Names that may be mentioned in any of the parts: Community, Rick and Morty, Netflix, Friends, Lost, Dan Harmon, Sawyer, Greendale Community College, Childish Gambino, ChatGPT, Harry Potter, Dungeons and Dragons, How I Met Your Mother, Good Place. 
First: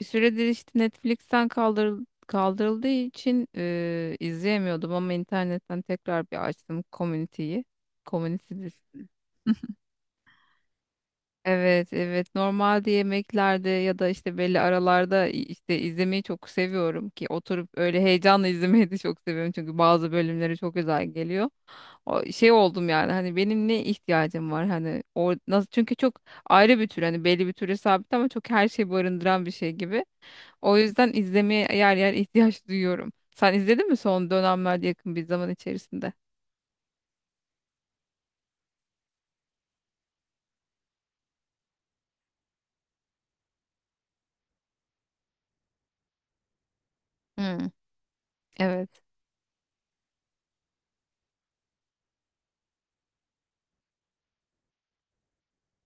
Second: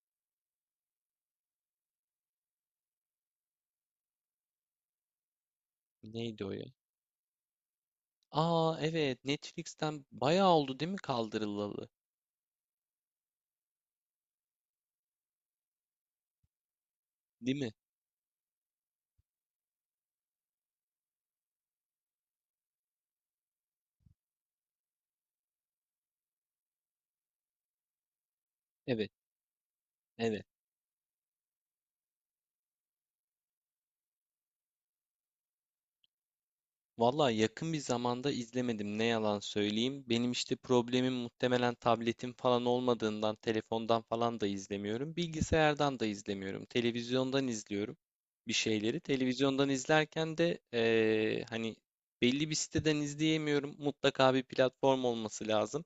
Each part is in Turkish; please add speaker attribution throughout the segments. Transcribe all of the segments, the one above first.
Speaker 1: Bir süredir işte Netflix'ten kaldırıldığı için izleyemiyordum ama internetten tekrar
Speaker 2: Neydi
Speaker 1: bir
Speaker 2: o ya?
Speaker 1: açtım Community'yi. Community
Speaker 2: Aa
Speaker 1: dizisini.
Speaker 2: evet, Netflix'ten bayağı oldu değil mi kaldırılalı?
Speaker 1: Evet, evet. Normalde yemeklerde ya da işte belli aralarda işte izlemeyi çok seviyorum ki
Speaker 2: Değil
Speaker 1: oturup
Speaker 2: mi?
Speaker 1: öyle heyecanla izlemeyi de çok seviyorum çünkü bazı bölümleri çok güzel geliyor. O şey oldum yani hani benim ne ihtiyacım var, hani o nasıl, çünkü çok ayrı bir tür, hani belli bir türe sabit ama çok her şeyi
Speaker 2: Evet,
Speaker 1: barındıran bir şey gibi.
Speaker 2: evet.
Speaker 1: O yüzden izlemeye yer yer ihtiyaç duyuyorum. Sen izledin mi son dönemlerde, yakın bir zaman içerisinde?
Speaker 2: Vallahi yakın bir zamanda izlemedim, ne yalan söyleyeyim. Benim işte problemim muhtemelen tabletim falan olmadığından telefondan falan da izlemiyorum. Bilgisayardan da izlemiyorum. Televizyondan
Speaker 1: Hmm,
Speaker 2: izliyorum bir
Speaker 1: evet,
Speaker 2: şeyleri. Televizyondan izlerken de hani belli bir siteden izleyemiyorum. Mutlaka bir platform olması lazım.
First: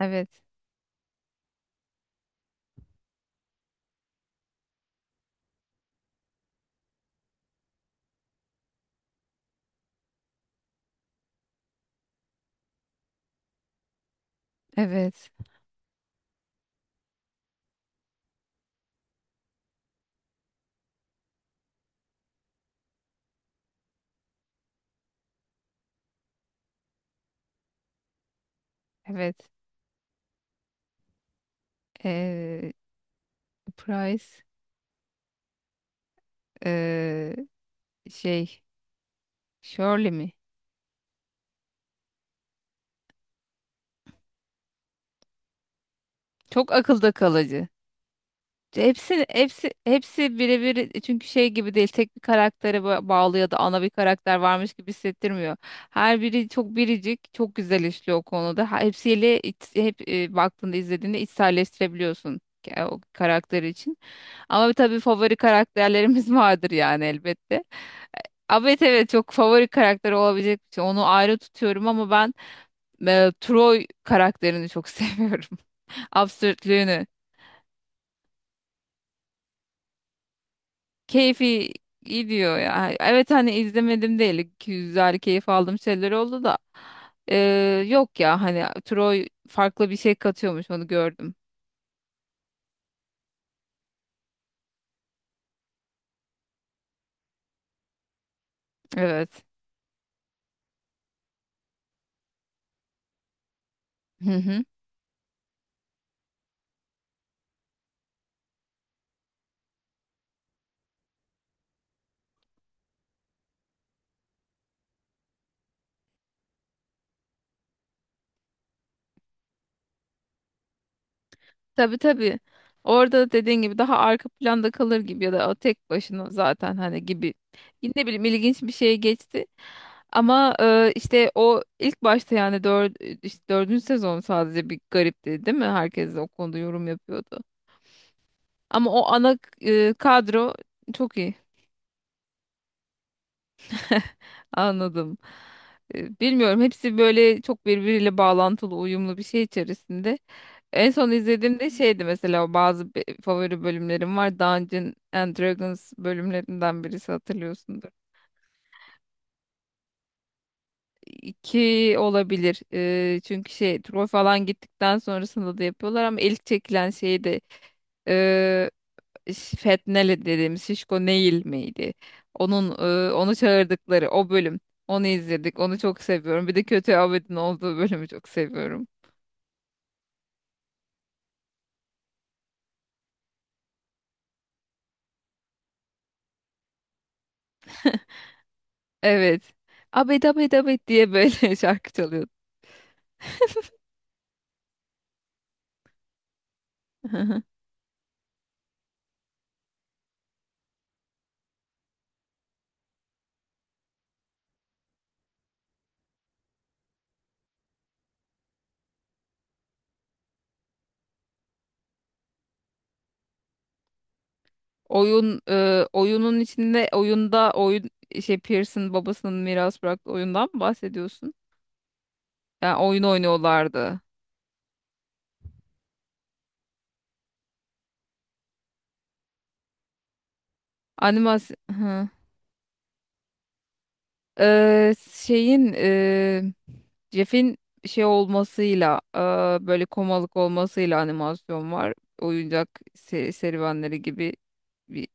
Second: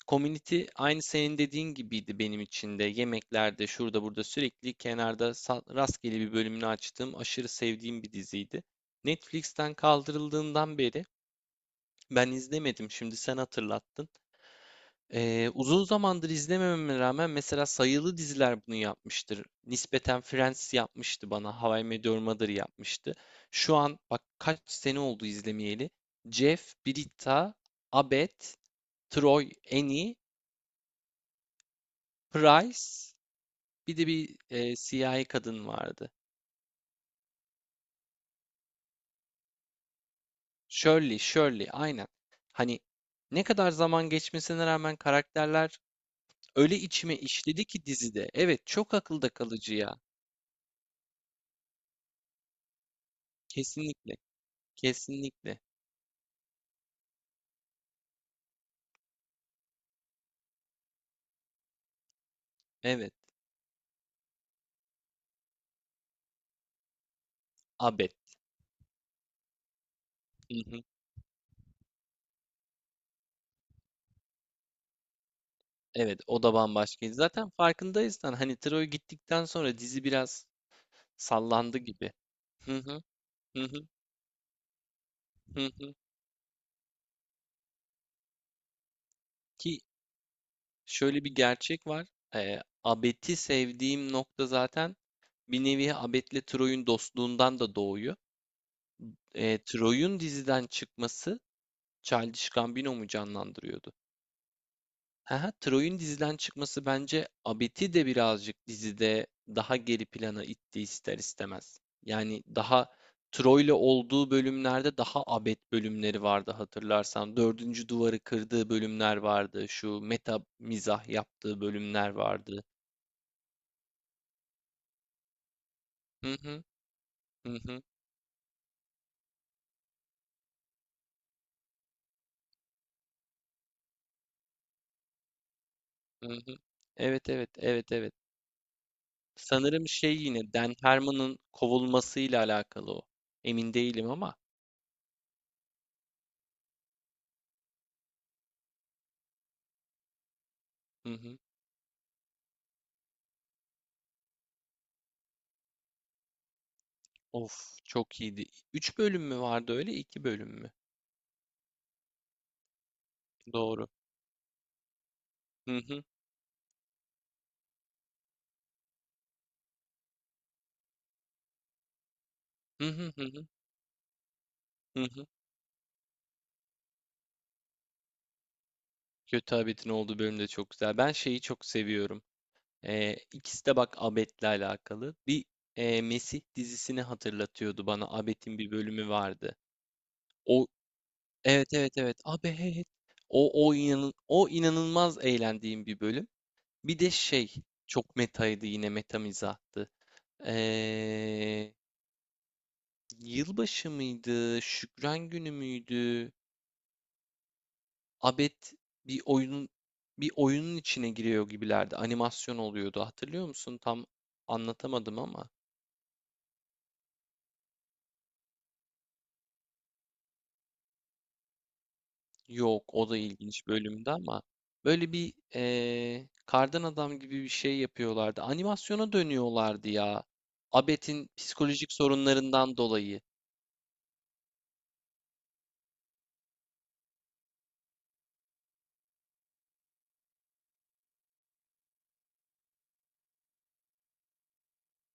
Speaker 1: evet,
Speaker 2: Community aynı senin dediğin gibiydi benim için de. Yemeklerde şurada burada sürekli kenarda rastgele bir bölümünü açtığım aşırı sevdiğim bir diziydi. Netflix'ten kaldırıldığından beri ben izlemedim. Şimdi sen hatırlattın.
Speaker 1: evet,
Speaker 2: Uzun zamandır izlemememe rağmen mesela sayılı diziler bunu yapmıştır. Nispeten Friends yapmıştı bana. How I Met Your Mother yapmıştı. Şu an bak kaç sene oldu izlemeyeli. Jeff, Britta, Abed, Troy,
Speaker 1: evet.
Speaker 2: Annie,
Speaker 1: Ee,
Speaker 2: Price. Bir de bir
Speaker 1: Price,
Speaker 2: siyahi kadın vardı.
Speaker 1: ee, şey, Shirley mi?
Speaker 2: Shirley, Shirley, aynen. Hani ne kadar zaman geçmesine rağmen karakterler
Speaker 1: Çok
Speaker 2: öyle
Speaker 1: akılda
Speaker 2: içime işledi
Speaker 1: kalıcı.
Speaker 2: ki dizide. Evet, çok
Speaker 1: Hepsi
Speaker 2: akılda
Speaker 1: hepsi
Speaker 2: kalıcı ya.
Speaker 1: hepsi birebir, çünkü şey gibi değil, tek bir karaktere bağlı ya da ana bir
Speaker 2: Kesinlikle,
Speaker 1: karakter varmış gibi hissettirmiyor.
Speaker 2: kesinlikle.
Speaker 1: Her biri çok biricik, çok güzel işliyor o konuda. Hepsiyle baktığında, izlediğinde içselleştirebiliyorsun o
Speaker 2: Evet,
Speaker 1: karakter için. Ama tabii favori karakterlerimiz vardır yani, elbette.
Speaker 2: Abed.
Speaker 1: Ama evet, evet, çok favori karakter
Speaker 2: Hı
Speaker 1: olabilecek bir
Speaker 2: hı.
Speaker 1: şey. Onu ayrı tutuyorum, ama ben Troy karakterini çok seviyorum.
Speaker 2: Evet, o da
Speaker 1: Absürtlüğünü.
Speaker 2: bambaşkaydı. Zaten farkındaysan hani Troy gittikten sonra dizi biraz
Speaker 1: Keyfi
Speaker 2: sallandı gibi.
Speaker 1: gidiyor
Speaker 2: Hı
Speaker 1: ya.
Speaker 2: hı,
Speaker 1: Evet, hani
Speaker 2: hı hı,
Speaker 1: izlemedim değil. Güzel keyif
Speaker 2: hı
Speaker 1: aldığım
Speaker 2: hı.
Speaker 1: şeyler oldu da. Yok ya, hani Troy
Speaker 2: Ki
Speaker 1: farklı bir şey katıyormuş, onu
Speaker 2: şöyle
Speaker 1: gördüm.
Speaker 2: bir gerçek var. Abed'i sevdiğim nokta zaten bir nevi Abed'le Troy'un dostluğundan da doğuyor.
Speaker 1: Evet.
Speaker 2: Troy'un diziden çıkması, Childish Gambino mu canlandırıyordu?
Speaker 1: Hı hı.
Speaker 2: Haha, Troy'un diziden çıkması bence Abed'i de birazcık dizide daha geri plana itti ister istemez. Yani daha Troy'le olduğu bölümlerde daha Abed bölümleri vardı hatırlarsan. Dördüncü duvarı kırdığı bölümler vardı. Şu meta mizah yaptığı
Speaker 1: Tabii
Speaker 2: bölümler
Speaker 1: tabii.
Speaker 2: vardı.
Speaker 1: Orada dediğin gibi daha arka planda kalır gibi, ya da o tek başına
Speaker 2: Hı hı,
Speaker 1: zaten hani gibi.
Speaker 2: hı hı,
Speaker 1: Ne bileyim, ilginç bir şeye geçti. Ama işte o ilk başta, yani işte dördüncü sezon sadece bir garipti değil mi? Herkes de
Speaker 2: hı
Speaker 1: o
Speaker 2: hı.
Speaker 1: konuda yorum
Speaker 2: Evet
Speaker 1: yapıyordu.
Speaker 2: evet, evet evet.
Speaker 1: Ama o ana
Speaker 2: Sanırım şey, yine
Speaker 1: kadro
Speaker 2: Dan
Speaker 1: çok iyi.
Speaker 2: Harmon'ın kovulmasıyla alakalı o. Emin değilim ama.
Speaker 1: Anladım. Bilmiyorum, hepsi böyle çok birbiriyle bağlantılı, uyumlu bir şey içerisinde. En son
Speaker 2: Hı hı.
Speaker 1: izlediğimde şeydi mesela, o bazı favori bölümlerim var. Dungeons and Dragons bölümlerinden birisi,
Speaker 2: Of,
Speaker 1: hatırlıyorsundur.
Speaker 2: çok iyiydi. 3 bölüm mü vardı öyle, 2 bölüm mü?
Speaker 1: İki olabilir. Çünkü şey,
Speaker 2: Doğru.
Speaker 1: Troy falan gittikten sonrasında da
Speaker 2: Hı hı.
Speaker 1: yapıyorlar ama ilk çekilen şeydi. Fetnele dediğimiz Şişko Neil miydi? Onun
Speaker 2: Hı hı hı
Speaker 1: onu
Speaker 2: hı.
Speaker 1: çağırdıkları o bölüm.
Speaker 2: Hı
Speaker 1: Onu
Speaker 2: hı.
Speaker 1: izledik. Onu çok seviyorum. Bir de kötü Abed'in olduğu bölümü çok seviyorum.
Speaker 2: Kötü Abet'in olduğu bölüm de çok güzel. Ben şeyi çok seviyorum. İkisi de bak Abet'le alakalı. Bir Mesih dizisini hatırlatıyordu bana. Abet'in bir bölümü
Speaker 1: Evet.
Speaker 2: vardı.
Speaker 1: Abed Abed
Speaker 2: O,
Speaker 1: Abed diye böyle
Speaker 2: evet
Speaker 1: şarkı
Speaker 2: evet evet.
Speaker 1: çalıyordu.
Speaker 2: Abet. O inan o inanılmaz eğlendiğim bir bölüm. Bir de şey, çok metaydı, yine meta mizahtı. Ee, Yılbaşı mıydı? Şükran günü müydü? Abed bir oyunun bir oyunun içine giriyor gibilerdi. Animasyon oluyordu. Hatırlıyor musun? Tam anlatamadım
Speaker 1: Oyun,
Speaker 2: ama.
Speaker 1: oyunun içinde oyunda oyun, şey, Pearson babasının miras bıraktığı oyundan mı bahsediyorsun? Yani
Speaker 2: Yok,
Speaker 1: oyun
Speaker 2: o da ilginç
Speaker 1: oynuyorlardı.
Speaker 2: bölümde ama böyle bir kardan adam gibi bir şey yapıyorlardı. Animasyona dönüyorlardı ya. Abed'in
Speaker 1: Animasyon.
Speaker 2: psikolojik
Speaker 1: Hı.
Speaker 2: sorunlarından dolayı.
Speaker 1: Şeyin, Jeff'in şey olmasıyla, böyle komalık olmasıyla animasyon var. Oyuncak serüvenleri gibi bir,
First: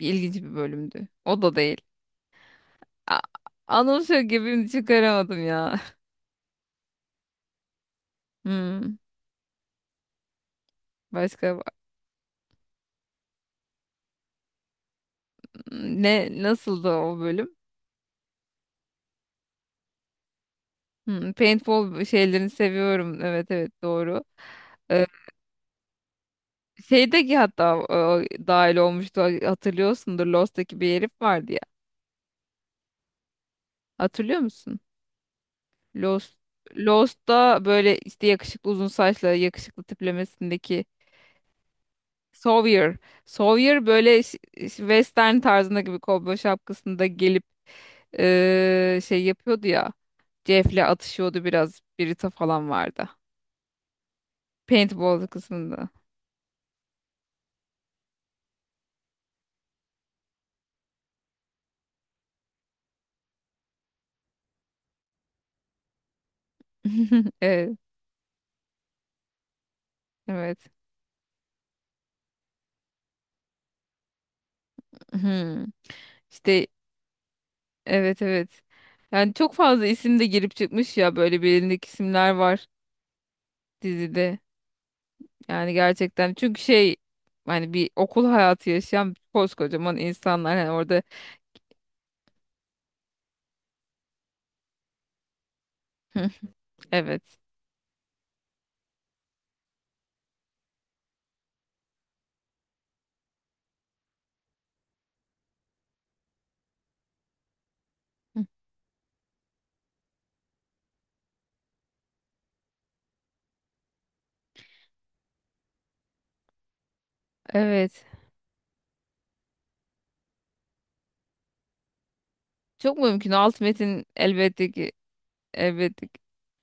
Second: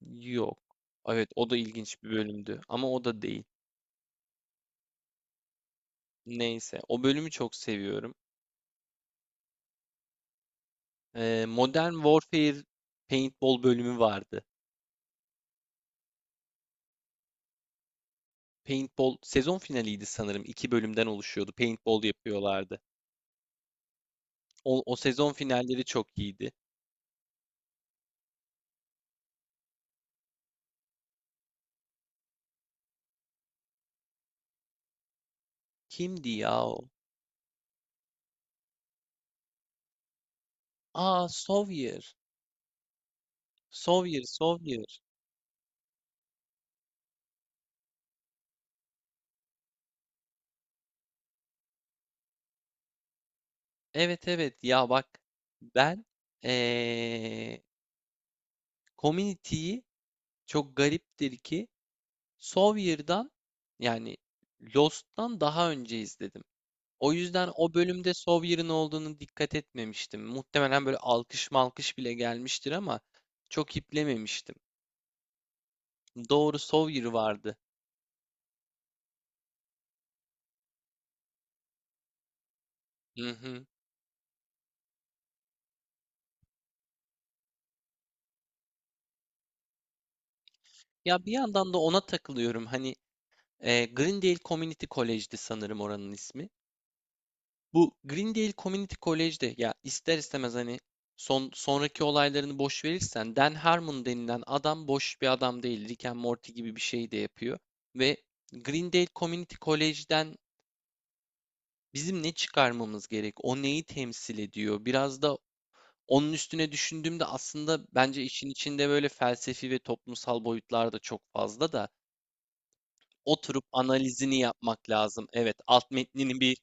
Speaker 1: bir ilginç bir
Speaker 2: Yok.
Speaker 1: bölümdü.
Speaker 2: Evet,
Speaker 1: O
Speaker 2: o
Speaker 1: da
Speaker 2: da
Speaker 1: değil.
Speaker 2: ilginç bir bölümdü ama o
Speaker 1: A,
Speaker 2: da değil.
Speaker 1: anımsıyor gibi çıkaramadım ya.
Speaker 2: Neyse, o bölümü çok seviyorum.
Speaker 1: Hmm, başka
Speaker 2: Modern Warfare Paintball bölümü vardı.
Speaker 1: ne, nasıldı o bölüm?
Speaker 2: Paintball sezon finaliydi sanırım. İki bölümden
Speaker 1: Hmm,
Speaker 2: oluşuyordu.
Speaker 1: paintball
Speaker 2: Paintball
Speaker 1: şeylerini
Speaker 2: yapıyorlardı.
Speaker 1: seviyorum. Evet evet, doğru.
Speaker 2: O, o
Speaker 1: Ee,
Speaker 2: sezon finalleri çok iyiydi.
Speaker 1: Şeydeki hatta dahil olmuştu, hatırlıyorsundur, Lost'taki bir herif vardı ya. Hatırlıyor musun?
Speaker 2: Kimdi
Speaker 1: Lost,
Speaker 2: ya o?
Speaker 1: Lost'ta böyle işte yakışıklı, uzun saçlı, yakışıklı tiplemesindeki
Speaker 2: Aa, Sawyer.
Speaker 1: Sawyer. Sawyer böyle
Speaker 2: Sawyer, Sawyer.
Speaker 1: western tarzında gibi, kovboy şapkasında gelip şey yapıyordu ya. Jeff'le atışıyordu biraz. Birita falan vardı.
Speaker 2: Evet evet ya, bak
Speaker 1: Paintball kısmında.
Speaker 2: ben ee, Community'yi, çok gariptir ki, Sawyer'dan yani Lost'tan daha önce izledim. O yüzden o
Speaker 1: Evet.
Speaker 2: bölümde Sawyer'ın olduğunu dikkat etmemiştim.
Speaker 1: Evet.
Speaker 2: Muhtemelen böyle alkış malkış bile gelmiştir ama çok iplememiştim.
Speaker 1: Hmm.
Speaker 2: Doğru,
Speaker 1: İşte,
Speaker 2: Sawyer vardı.
Speaker 1: evet evet. Yani çok fazla isim de girip çıkmış ya, böyle bilindik isimler var
Speaker 2: Hı hı.
Speaker 1: dizide. Yani gerçekten, çünkü şey, hani bir okul hayatı yaşayan koskocaman insanlar hani orada.
Speaker 2: Ya bir yandan da ona takılıyorum. Hani Greendale Community College'di sanırım oranın
Speaker 1: Hı,
Speaker 2: ismi.
Speaker 1: evet.
Speaker 2: Bu Greendale Community College'de ya, ister istemez hani sonraki olaylarını boş verirsen, Dan Harmon denilen adam boş bir adam değil. Rick and Morty gibi bir şey de yapıyor. Ve
Speaker 1: Hı,
Speaker 2: Greendale Community College'den bizim ne çıkarmamız gerek? O neyi temsil ediyor? Biraz da onun üstüne düşündüğümde aslında
Speaker 1: evet.
Speaker 2: bence işin içinde böyle felsefi ve toplumsal boyutlar da çok fazla, da
Speaker 1: Çok mümkün. Alt
Speaker 2: oturup
Speaker 1: metin
Speaker 2: analizini
Speaker 1: elbette
Speaker 2: yapmak
Speaker 1: ki,
Speaker 2: lazım. Evet, alt
Speaker 1: elbette ki.
Speaker 2: metnini bir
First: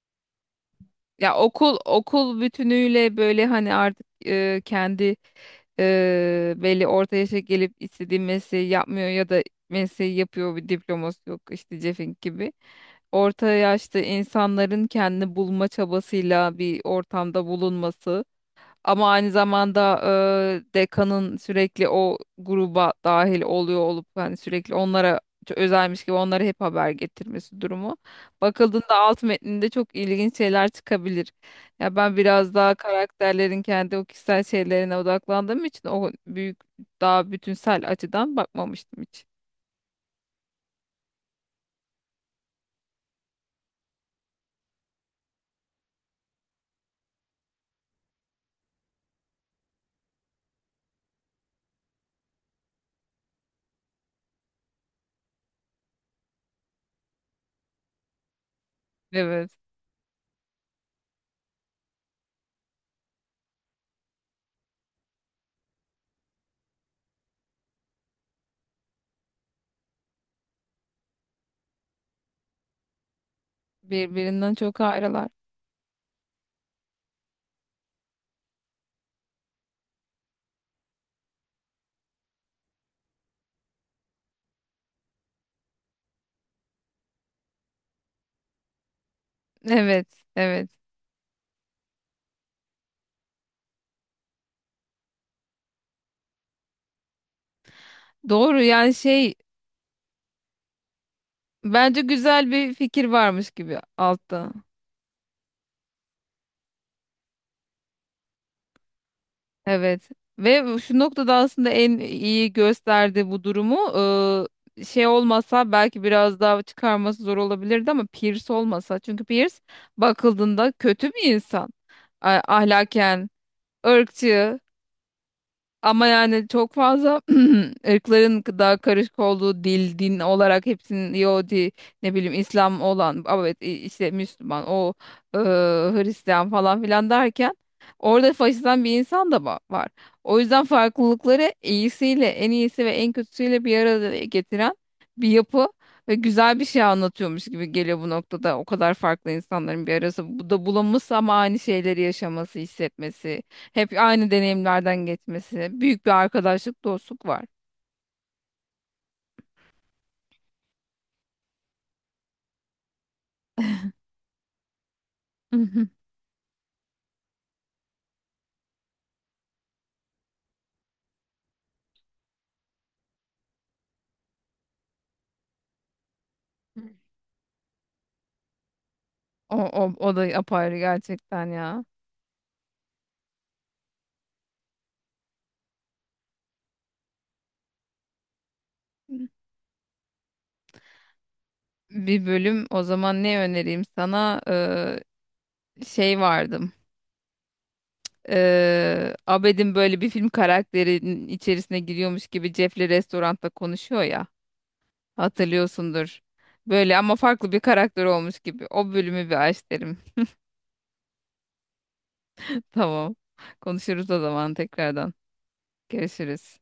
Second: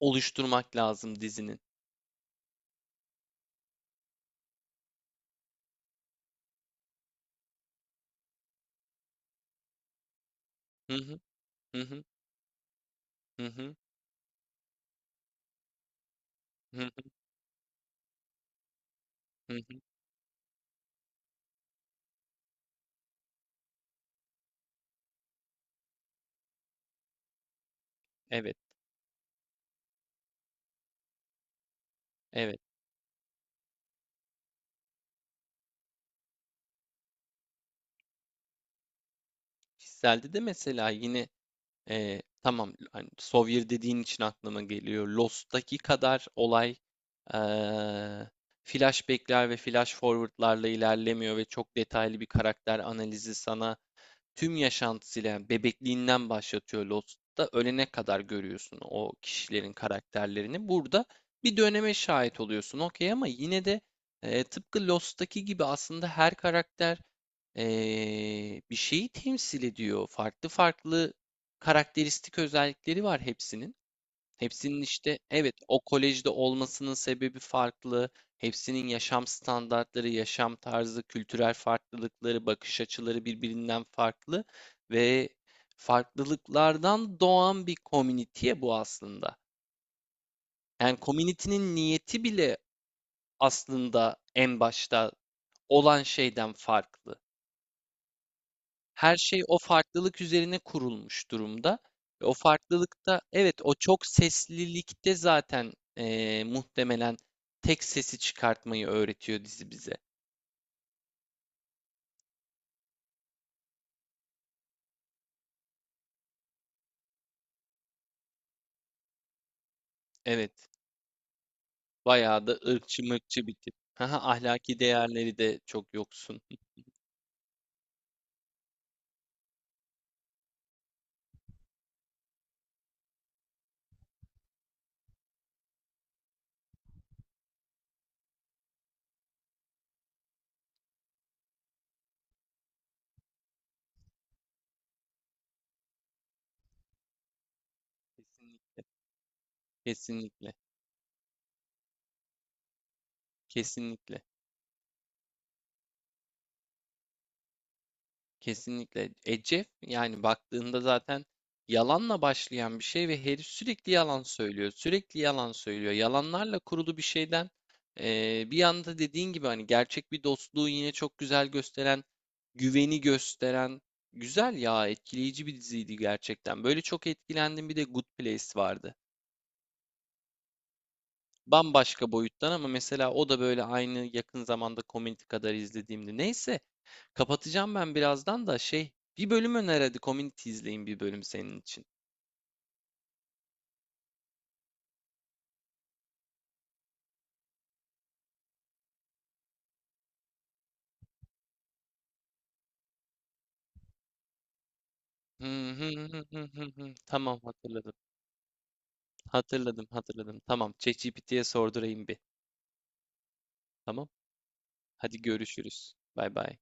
Speaker 2: oluşturmak lazım
Speaker 1: Ya
Speaker 2: dizinin.
Speaker 1: okul, okul bütünüyle böyle hani artık kendi, belli orta yaşa gelip istediği mesleği yapmıyor ya da mesleği yapıyor, bir
Speaker 2: Hı hı,
Speaker 1: diploması yok işte,
Speaker 2: hı hı,
Speaker 1: Cefink gibi. Orta
Speaker 2: hı hı.
Speaker 1: yaşta insanların kendini bulma çabasıyla bir
Speaker 2: Hı hı,
Speaker 1: ortamda bulunması. Ama aynı
Speaker 2: hı hı.
Speaker 1: zamanda dekanın sürekli o gruba dahil oluyor olup hani sürekli onlara özelmiş gibi onlara hep haber getirmesi durumu.
Speaker 2: Evet,
Speaker 1: Bakıldığında alt metninde çok ilginç şeyler çıkabilir. Ya ben biraz
Speaker 2: evet.
Speaker 1: daha karakterlerin kendi o kişisel şeylerine odaklandığım için o büyük, daha bütünsel açıdan bakmamıştım hiç.
Speaker 2: Kişiselde de mesela yine tamam hani Sawyer dediğin için aklıma geliyor. Lost'taki kadar olay e, flashback'ler ve flash forward'larla ilerlemiyor ve çok detaylı bir karakter analizi sana tüm yaşantısıyla, yani bebekliğinden başlatıyor Lost'ta, ölene kadar görüyorsun o
Speaker 1: Evet.
Speaker 2: kişilerin karakterlerini. Burada bir döneme şahit oluyorsun okey, ama yine de tıpkı Lost'taki gibi aslında her karakter bir şeyi temsil ediyor. Farklı farklı karakteristik özellikleri var hepsinin.
Speaker 1: Birbirinden çok
Speaker 2: Hepsinin işte,
Speaker 1: ayrılar.
Speaker 2: evet, o kolejde olmasının sebebi farklı. Hepsinin yaşam standartları, yaşam tarzı, kültürel farklılıkları, bakış açıları birbirinden farklı ve farklılıklardan doğan bir komüniteye bu aslında.
Speaker 1: Evet, evet.
Speaker 2: Yani komünitenin niyeti bile aslında en başta olan şeyden farklı.
Speaker 1: Doğru, yani
Speaker 2: Her
Speaker 1: şey,
Speaker 2: şey o farklılık üzerine kurulmuş durumda.
Speaker 1: bence
Speaker 2: Ve o
Speaker 1: güzel bir fikir
Speaker 2: farklılıkta,
Speaker 1: varmış
Speaker 2: evet, o
Speaker 1: gibi
Speaker 2: çok
Speaker 1: altta.
Speaker 2: seslilikte zaten muhtemelen tek sesi çıkartmayı öğretiyor dizi bize.
Speaker 1: Evet, ve şu noktada aslında en iyi gösterdi bu durumu. Şey olmasa belki biraz daha çıkarması zor olabilirdi, ama Pierce olmasa, çünkü Pierce
Speaker 2: Evet.
Speaker 1: bakıldığında kötü bir insan.
Speaker 2: Bayağı da ırkçı
Speaker 1: Ahlaken,
Speaker 2: mırkçı bir tip. Haha,
Speaker 1: ırkçı,
Speaker 2: ahlaki değerleri de çok
Speaker 1: ama
Speaker 2: yoksun.
Speaker 1: yani çok fazla ırkların daha karışık olduğu, dil, din olarak hepsinin, Yahudi, ne bileyim İslam olan, ama evet, işte Müslüman, o Hristiyan falan filan derken orada faşistan bir insan da var. O yüzden farklılıkları iyisiyle, en iyisi ve en kötüsüyle bir arada getiren bir yapı ve güzel bir şey anlatıyormuş gibi geliyor bu noktada. O kadar farklı insanların bir arası bu
Speaker 2: Kesinlikle.
Speaker 1: da bulunması, ama aynı şeyleri yaşaması, hissetmesi. Hep
Speaker 2: Kesinlikle. Kesinlikle.
Speaker 1: aynı deneyimlerden geçmesi. Büyük bir arkadaşlık, dostluk var.
Speaker 2: Kesinlikle. Jeff yani baktığında zaten yalanla başlayan bir şey ve herif sürekli yalan söylüyor. Sürekli yalan
Speaker 1: Hı hı.
Speaker 2: söylüyor. Yalanlarla kurulu bir şeyden bir yanda dediğin gibi hani gerçek bir dostluğu yine çok güzel gösteren, güveni gösteren, güzel ya, etkileyici bir diziydi gerçekten. Böyle çok etkilendim. Bir de Good Place vardı.
Speaker 1: O, o, o da apayrı gerçekten ya.
Speaker 2: Bambaşka boyuttan ama mesela o da böyle aynı yakın zamanda Community kadar izlediğimdi. Neyse, kapatacağım ben birazdan da şey, bir bölüm öner hadi, Community izleyin bir bölüm senin için.
Speaker 1: Bir bölüm o zaman ne önereyim sana? Şey vardım. Abed'in böyle bir film karakterinin içerisine giriyormuş gibi Jeff'le restoranda konuşuyor ya.
Speaker 2: Hı hı
Speaker 1: Hatırlıyorsundur.
Speaker 2: hı hı hı hı.
Speaker 1: Böyle ama
Speaker 2: Tamam,
Speaker 1: farklı bir
Speaker 2: hatırladım.
Speaker 1: karakter olmuş gibi. O bölümü bir aç
Speaker 2: Hatırladım,
Speaker 1: derim.
Speaker 2: hatırladım. Tamam, ChatGPT'ye sordurayım bir.
Speaker 1: Tamam.
Speaker 2: Tamam.
Speaker 1: Konuşuruz o zaman tekrardan.
Speaker 2: Hadi görüşürüz. Bay bay.
Speaker 1: Görüşürüz.